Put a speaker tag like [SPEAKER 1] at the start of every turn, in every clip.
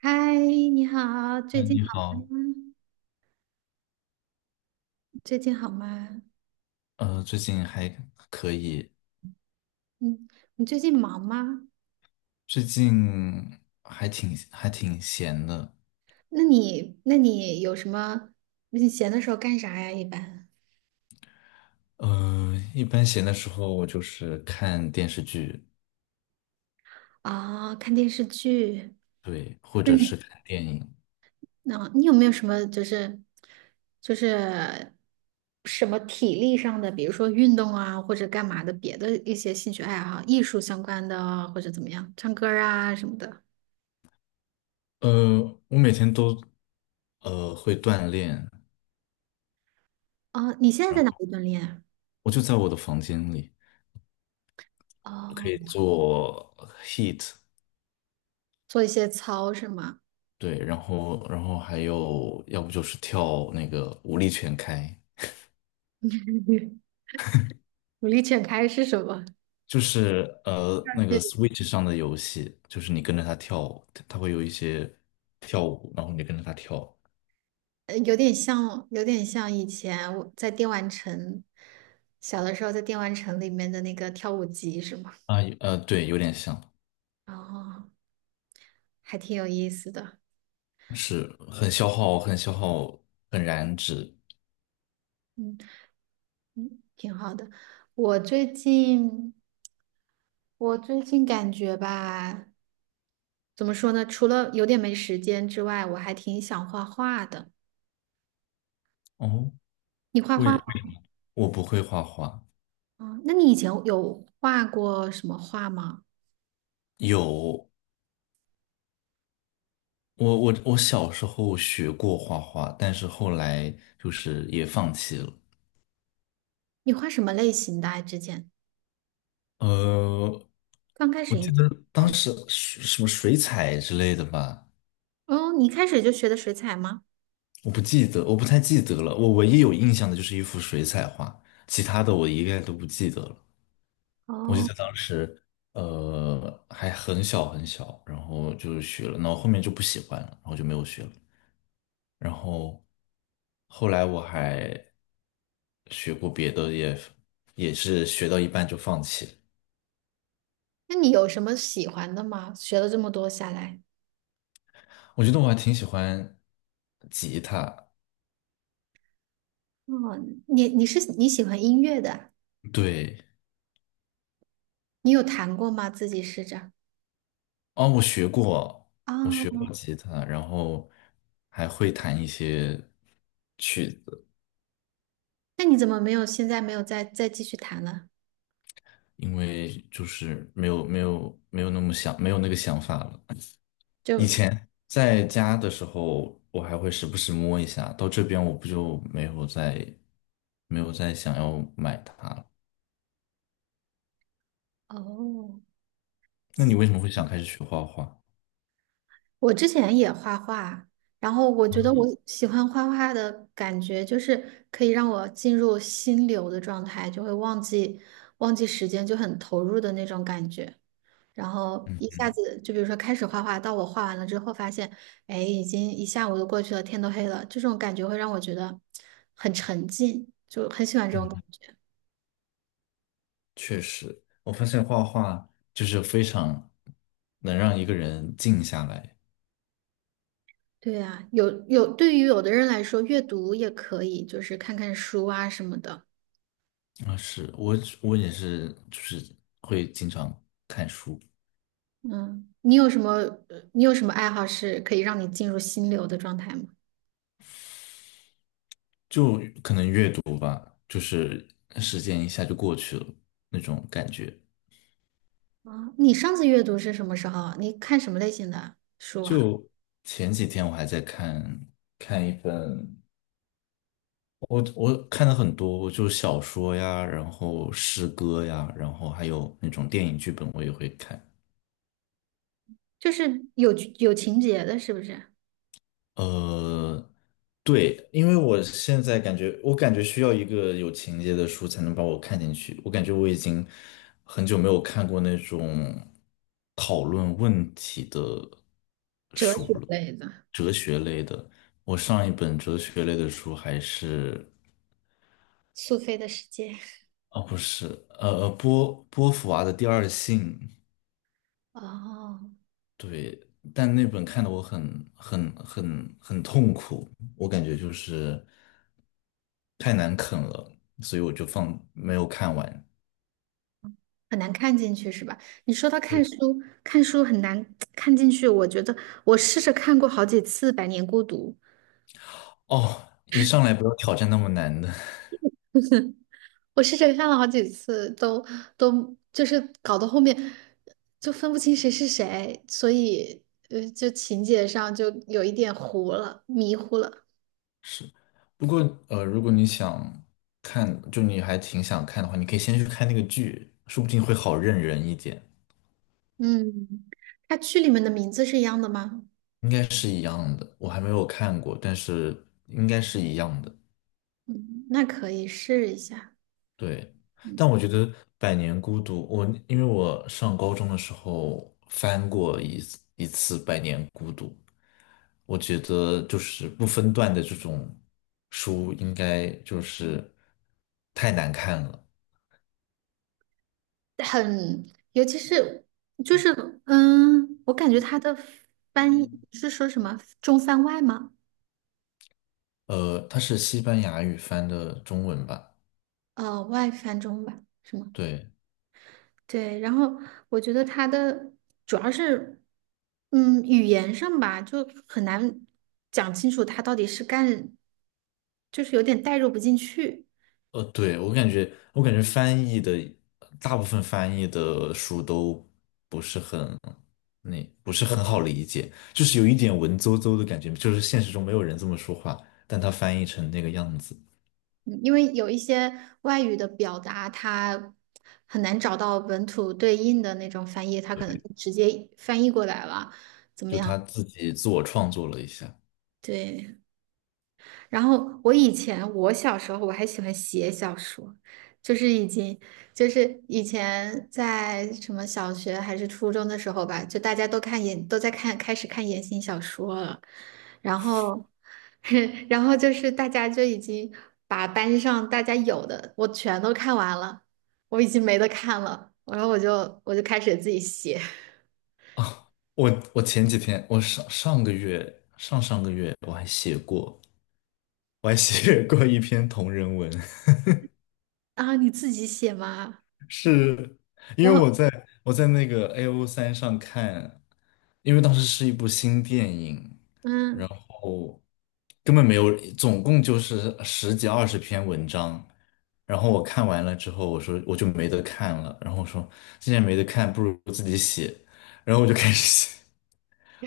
[SPEAKER 1] 嗨，你好，最
[SPEAKER 2] 嗯，
[SPEAKER 1] 近
[SPEAKER 2] 你
[SPEAKER 1] 好
[SPEAKER 2] 好，
[SPEAKER 1] 吗？最近好吗？
[SPEAKER 2] 最近还可以，
[SPEAKER 1] 嗯，你最近忙吗？
[SPEAKER 2] 最近还挺闲的。
[SPEAKER 1] 那你，那你有什么？你闲的时候干啥呀？一般
[SPEAKER 2] 一般闲的时候我就是看电视剧。
[SPEAKER 1] 啊，看电视剧。
[SPEAKER 2] 对，或
[SPEAKER 1] 那
[SPEAKER 2] 者
[SPEAKER 1] 你，
[SPEAKER 2] 是看电影。
[SPEAKER 1] 那、你有没有什么就是就是什么体力上的，比如说运动啊，或者干嘛的别的一些兴趣爱好，艺术相关的啊，或者怎么样，唱歌儿啊什么的。
[SPEAKER 2] 呃，我每天都会锻炼。
[SPEAKER 1] 哦，你现在
[SPEAKER 2] 然
[SPEAKER 1] 在哪
[SPEAKER 2] 后
[SPEAKER 1] 里锻炼啊？
[SPEAKER 2] 我就在我的房间里可以
[SPEAKER 1] 哦，
[SPEAKER 2] 做 HEAT。
[SPEAKER 1] 做一些操是吗？
[SPEAKER 2] 对，然后还有要不就是跳那个舞力全开。
[SPEAKER 1] 努力全开是什么？
[SPEAKER 2] 就是那个 Switch 上的游戏，就是你跟着它跳舞，它会有一些跳舞，然后你跟着它跳。
[SPEAKER 1] 有点像，有点像以前我在电玩城，小的时候在电玩城里面的那个跳舞机是吗？
[SPEAKER 2] 啊，对，有点像。
[SPEAKER 1] 哦，还挺有意思的。
[SPEAKER 2] 是很消耗，很消耗，很燃脂。
[SPEAKER 1] 嗯嗯，挺好的。我最近，我最近感觉吧，怎么说呢？除了有点没时间之外，我还挺想画画的。
[SPEAKER 2] 哦，
[SPEAKER 1] 你画
[SPEAKER 2] 为
[SPEAKER 1] 画
[SPEAKER 2] 为
[SPEAKER 1] 吗？
[SPEAKER 2] 什么我不会画画。
[SPEAKER 1] 哦，那你以前有画过什么画吗？
[SPEAKER 2] 有，我小时候学过画画，但是后来就是也放弃了。
[SPEAKER 1] 你画什么类型的啊之前
[SPEAKER 2] 呃，
[SPEAKER 1] 刚开
[SPEAKER 2] 我
[SPEAKER 1] 始应
[SPEAKER 2] 记
[SPEAKER 1] 该。
[SPEAKER 2] 得当时水什么水彩之类的吧。
[SPEAKER 1] 哦，你一开始就学的水彩吗？
[SPEAKER 2] 我不记得，我不太记得了。我唯一有印象的就是一幅水彩画，其他的我一概都不记得了。我记
[SPEAKER 1] 哦，
[SPEAKER 2] 得当时，还很小很小，然后就学了，然后后面就不喜欢了，然后就没有学了。然后后来我还学过别的也是学到一半就放弃了。
[SPEAKER 1] 那你有什么喜欢的吗？学了这么多下来，
[SPEAKER 2] 我觉得我还挺喜欢吉他。
[SPEAKER 1] 哦，你喜欢音乐的啊
[SPEAKER 2] 对。
[SPEAKER 1] 你有弹过吗？自己试着。
[SPEAKER 2] 哦，我学
[SPEAKER 1] 啊？
[SPEAKER 2] 过吉他，然后还会弹一些曲子。
[SPEAKER 1] 那你怎么没有现在没有再继续弹了？
[SPEAKER 2] 因为就是没有那么想，没有那个想法了。以
[SPEAKER 1] 就
[SPEAKER 2] 前在家的时候，我还会时不时摸一下，到这边我不就没有再想要买它了。
[SPEAKER 1] 哦，
[SPEAKER 2] 那你
[SPEAKER 1] 几
[SPEAKER 2] 为什么会想开始学画画？
[SPEAKER 1] 我之前也画画，然后我觉得我喜欢画画的感觉，就是可以让我进入心流的状态，就会忘记时间，就很投入的那种感觉。然后
[SPEAKER 2] 嗯，
[SPEAKER 1] 一下子就比如说开始画画，到我画完了之后发现，哎，已经一下午都过去了，天都黑了，这种感觉会让我觉得很沉浸，就很喜欢这种感觉。
[SPEAKER 2] 确实，我发现画画就是非常能让一个人静下来。
[SPEAKER 1] 对呀，有，对于有的人来说，阅读也可以，就是看看书啊什么的。
[SPEAKER 2] 啊，是，我也是，就是会经常看书。
[SPEAKER 1] 嗯，你有什么爱好是可以让你进入心流的状态吗？
[SPEAKER 2] 就可能阅读，就是时间一下就过去了那种感觉。
[SPEAKER 1] 啊，你上次阅读是什么时候啊？你看什么类型的书啊？
[SPEAKER 2] 就前几天我还在看一本，我看了很多，就小说呀，然后诗歌呀，然后还有那种电影剧本，我也会看。
[SPEAKER 1] 就是有情节的，是不是？
[SPEAKER 2] 呃，对，因为我感觉需要一个有情节的书才能把我看进去。我感觉我已经很久没有看过那种讨论问题的。
[SPEAKER 1] 哲学类的。
[SPEAKER 2] 我上一本哲学类的书还是，
[SPEAKER 1] 苏菲的世界。
[SPEAKER 2] 哦，不是，波伏娃的《第二性》。
[SPEAKER 1] 哦，
[SPEAKER 2] 对，但那本看的我很痛苦，我感觉就是太难啃了，所以我就放没有看完。
[SPEAKER 1] 很难看进去是吧？你说他看书，看书很难看进去，我觉得我试着看过好几次《百年孤独》，
[SPEAKER 2] 哦，一上来不要挑战那么难的。
[SPEAKER 1] 我试着看了好几次，都就是搞到后面就分不清谁是谁，所以就情节上就有一点糊了，迷糊了。
[SPEAKER 2] 是，不过如果你想看，就你还挺想看的话，你可以先去看那个剧，说不定会好认人一点。
[SPEAKER 1] 嗯，它剧里面的名字是一样的吗？
[SPEAKER 2] 应该是一样的，我还没有看过，但是应该是一样的。
[SPEAKER 1] 嗯，那可以试一下。
[SPEAKER 2] 对，
[SPEAKER 1] 嗯
[SPEAKER 2] 但我觉得《百年孤独》，因为我上高中的时候翻过一次《百年孤独》，我觉得就是不分段的这种书应该就是太难看了。
[SPEAKER 1] 很，尤其是就是，嗯，我感觉他的翻译是说什么中翻外吗？
[SPEAKER 2] 它是西班牙语翻的中文吧？
[SPEAKER 1] 呃，外翻中吧，什么？
[SPEAKER 2] 对，
[SPEAKER 1] 对，然后我觉得他的主要是，嗯，语言上吧，就很难讲清楚他到底是干，就是有点代入不进去。
[SPEAKER 2] 对，我感觉翻译的大部分翻译的书都不是很，那不是很好理解，就是有一点文绉绉的感觉，就是现实中没有人这么说话，但他翻译成那个样子。
[SPEAKER 1] 嗯因为有一些外语的表达，它很难找到本土对应的那种翻译，它可能
[SPEAKER 2] 对，
[SPEAKER 1] 就直接翻译过来了。怎么
[SPEAKER 2] 就他
[SPEAKER 1] 样？
[SPEAKER 2] 自己自我创作了一下。
[SPEAKER 1] 对，我以前我小时候我还喜欢写小说，就是已经就是以前在什么小学还是初中的时候吧，就大家都看言都在看开始看言情小说了，然后 然后就是大家就已经把班上大家有的我全都看完了，我已经没得看了，然后我就开始自己写。
[SPEAKER 2] 我前几天，我上上个月我还写过一篇同人文。
[SPEAKER 1] 啊，你自己写吗？
[SPEAKER 2] 是因
[SPEAKER 1] 然
[SPEAKER 2] 为
[SPEAKER 1] 后
[SPEAKER 2] 我在那个 AO3 三上看，因为当时是一部新电影，
[SPEAKER 1] 嗯，
[SPEAKER 2] 然后根本没有，总共就是十几二十篇文章。然后我看完了之后，我说我就没得看了。然后我说既然没得看，不如自己写。然后我就开始写，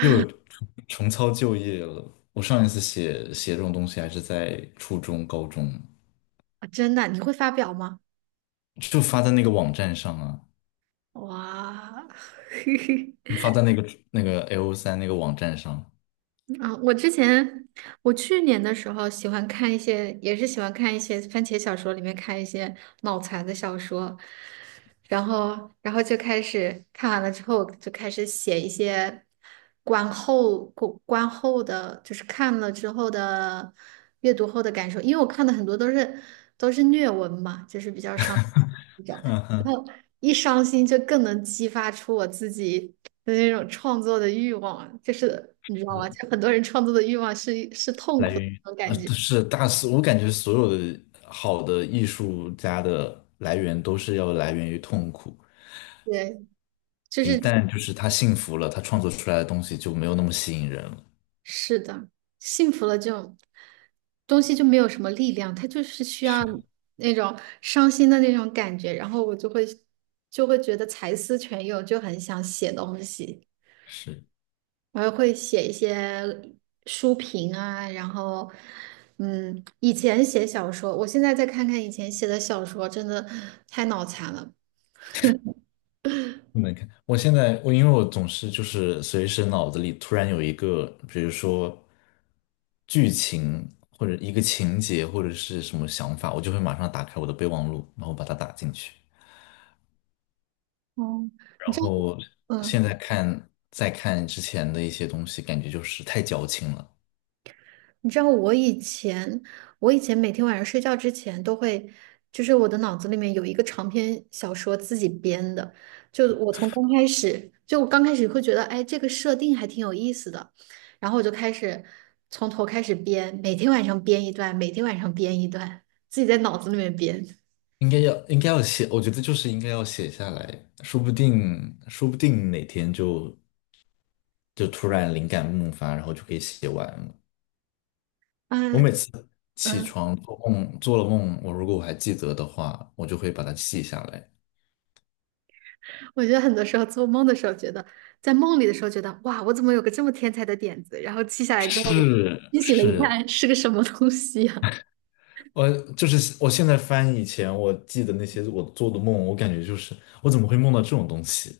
[SPEAKER 2] 又有重操旧业了。我上一次写这种东西还是在初中、高中，
[SPEAKER 1] 啊真的你会发表吗？
[SPEAKER 2] 就发在那个网站上啊。
[SPEAKER 1] 哇，
[SPEAKER 2] 就发在那个 LO3那个网站上。
[SPEAKER 1] 啊，我之前我去年的时候喜欢看一些，也是喜欢看一些番茄小说里面看一些脑残的小说，然后就开始看完了之后就开始写一些观后的，就是看了之后的阅读后的感受，因为我看的很多都是虐文嘛，就是比较伤。一 种，
[SPEAKER 2] 哼
[SPEAKER 1] 然
[SPEAKER 2] 哼，
[SPEAKER 1] 后一伤心就更能激发出我自己的那种创作的欲望，就是你知道吗？
[SPEAKER 2] 是
[SPEAKER 1] 就很多人创作的欲望是痛
[SPEAKER 2] 来
[SPEAKER 1] 苦的
[SPEAKER 2] 源于
[SPEAKER 1] 那种感觉，
[SPEAKER 2] 都是大师，我感觉所有的好的艺术家的来源都是要来源于痛苦。
[SPEAKER 1] 对，就
[SPEAKER 2] 一
[SPEAKER 1] 是
[SPEAKER 2] 旦就是他幸福了，他创作出来的东西就没有那么吸引人了。
[SPEAKER 1] 是的，幸福了这种东西就没有什么力量，它就是需要
[SPEAKER 2] 是
[SPEAKER 1] 那种伤心的那种感觉，然后我就会觉得才思泉涌，就很想写东西。
[SPEAKER 2] 是，
[SPEAKER 1] 我还会写一些书评啊，然后，嗯，以前写小说，我现在再看看以前写的小说，真的太脑残了。
[SPEAKER 2] 不能看。我现在我因为我总是就是随时脑子里突然有一个，比如说剧情或者一个情节或者是什么想法，我就会马上打开我的备忘录，然后把它打进去。
[SPEAKER 1] 哦，
[SPEAKER 2] 然
[SPEAKER 1] 你知道，
[SPEAKER 2] 后现
[SPEAKER 1] 嗯，
[SPEAKER 2] 在看再看之前的一些东西，感觉就是太矫情了。
[SPEAKER 1] 你知道我以前，我以前每天晚上睡觉之前都会，就是我的脑子里面有一个长篇小说自己编的，就我刚开始会觉得，哎，这个设定还挺有意思的，然后我就开始从头开始编，每天晚上编一段，自己在脑子里面编。
[SPEAKER 2] 应该要写，我觉得就是应该要写下来，说不定哪天就突然灵感迸发，然后就可以写完了。我
[SPEAKER 1] 嗯
[SPEAKER 2] 每次起
[SPEAKER 1] 嗯，
[SPEAKER 2] 床做了梦，我如果我还记得的话，我就会把它记下来。
[SPEAKER 1] 我觉得很多时候做梦的时候，觉得在梦里的时候觉得，哇，我怎么有个这么天才的点子，然后记下来之后，
[SPEAKER 2] 是
[SPEAKER 1] 清醒了一
[SPEAKER 2] 是，
[SPEAKER 1] 看，是个什么东西呀、
[SPEAKER 2] 我就是我现在翻以前我记得那些我做的梦，我感觉就是我怎么会梦到这种东西？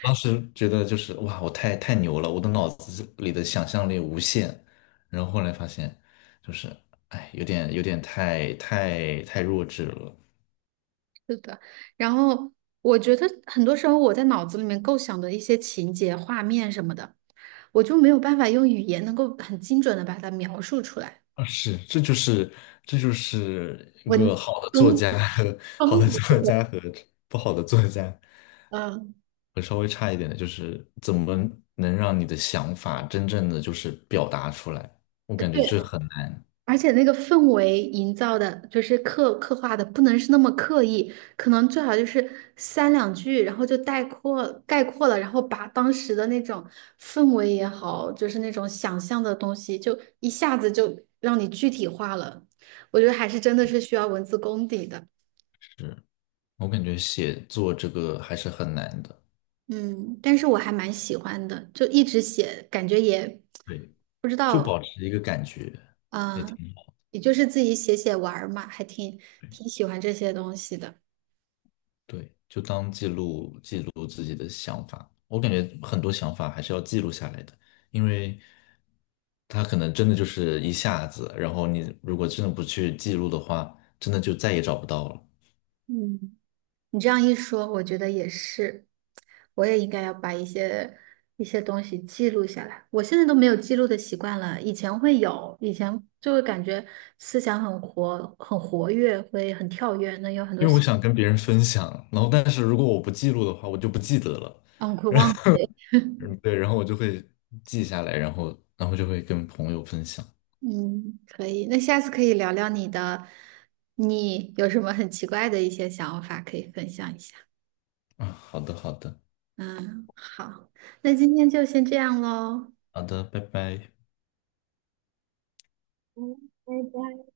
[SPEAKER 2] 当时觉得就是哇，我太牛了，我的脑子里的想象力无限。然后后来发现，就是哎，有点太弱智了。
[SPEAKER 1] 是的，然后我觉得很多时候我在脑子里面构想的一些情节、画面什么的，我就没有办法用语言能够很精准的把它描述出来。
[SPEAKER 2] 啊，是，这就是一个
[SPEAKER 1] 文风
[SPEAKER 2] 好的
[SPEAKER 1] 风景，
[SPEAKER 2] 作家和不好的作家，
[SPEAKER 1] 嗯，
[SPEAKER 2] 和稍微差一点的，就是怎么能让你的想法真正的就是表达出来？我感觉这
[SPEAKER 1] 对。
[SPEAKER 2] 很难。
[SPEAKER 1] 而且那个氛围营造的，就是刻画的，不能是那么刻意，可能最好就是三两句，然后就概括了，然后把当时的那种氛围也好，就是那种想象的东西，就一下子就让你具体化了。我觉得还是真的是需要文字功底的，
[SPEAKER 2] 是，我感觉写作这个还是很难的。
[SPEAKER 1] 嗯，但是我还蛮喜欢的，就一直写，感觉也
[SPEAKER 2] 对。
[SPEAKER 1] 不知
[SPEAKER 2] 就
[SPEAKER 1] 道，
[SPEAKER 2] 保持一个感觉也
[SPEAKER 1] 啊、
[SPEAKER 2] 挺好
[SPEAKER 1] 也就是自己写写玩儿嘛，
[SPEAKER 2] 的。
[SPEAKER 1] 挺喜欢这些东西的。
[SPEAKER 2] 对，就当记录记录自己的想法。我感觉很多想法还是要记录下来的，因为它可能真的就是一下子，然后你如果真的不去记录的话，真的就再也找不到了。
[SPEAKER 1] 嗯，你这样一说，我觉得也是，我也应该要把一些东西记录下来。我现在都没有记录的习惯了，以前会有，以前就会感觉思想很活跃，会很跳跃，能有很多
[SPEAKER 2] 因为我
[SPEAKER 1] 想，
[SPEAKER 2] 想跟别人分享，然后但是如果我不记录的话，我就不记得了。
[SPEAKER 1] 嗯，会忘记。
[SPEAKER 2] 嗯，对，然后我就会记下来，然后就会跟朋友分享。
[SPEAKER 1] 嗯，可以。那下次可以聊聊你的，你有什么很奇怪的一些想法可以分享一下？
[SPEAKER 2] 啊，好的，好的，
[SPEAKER 1] 嗯，好，那今天就先这样喽。
[SPEAKER 2] 好的，拜拜。
[SPEAKER 1] 嗯，拜拜。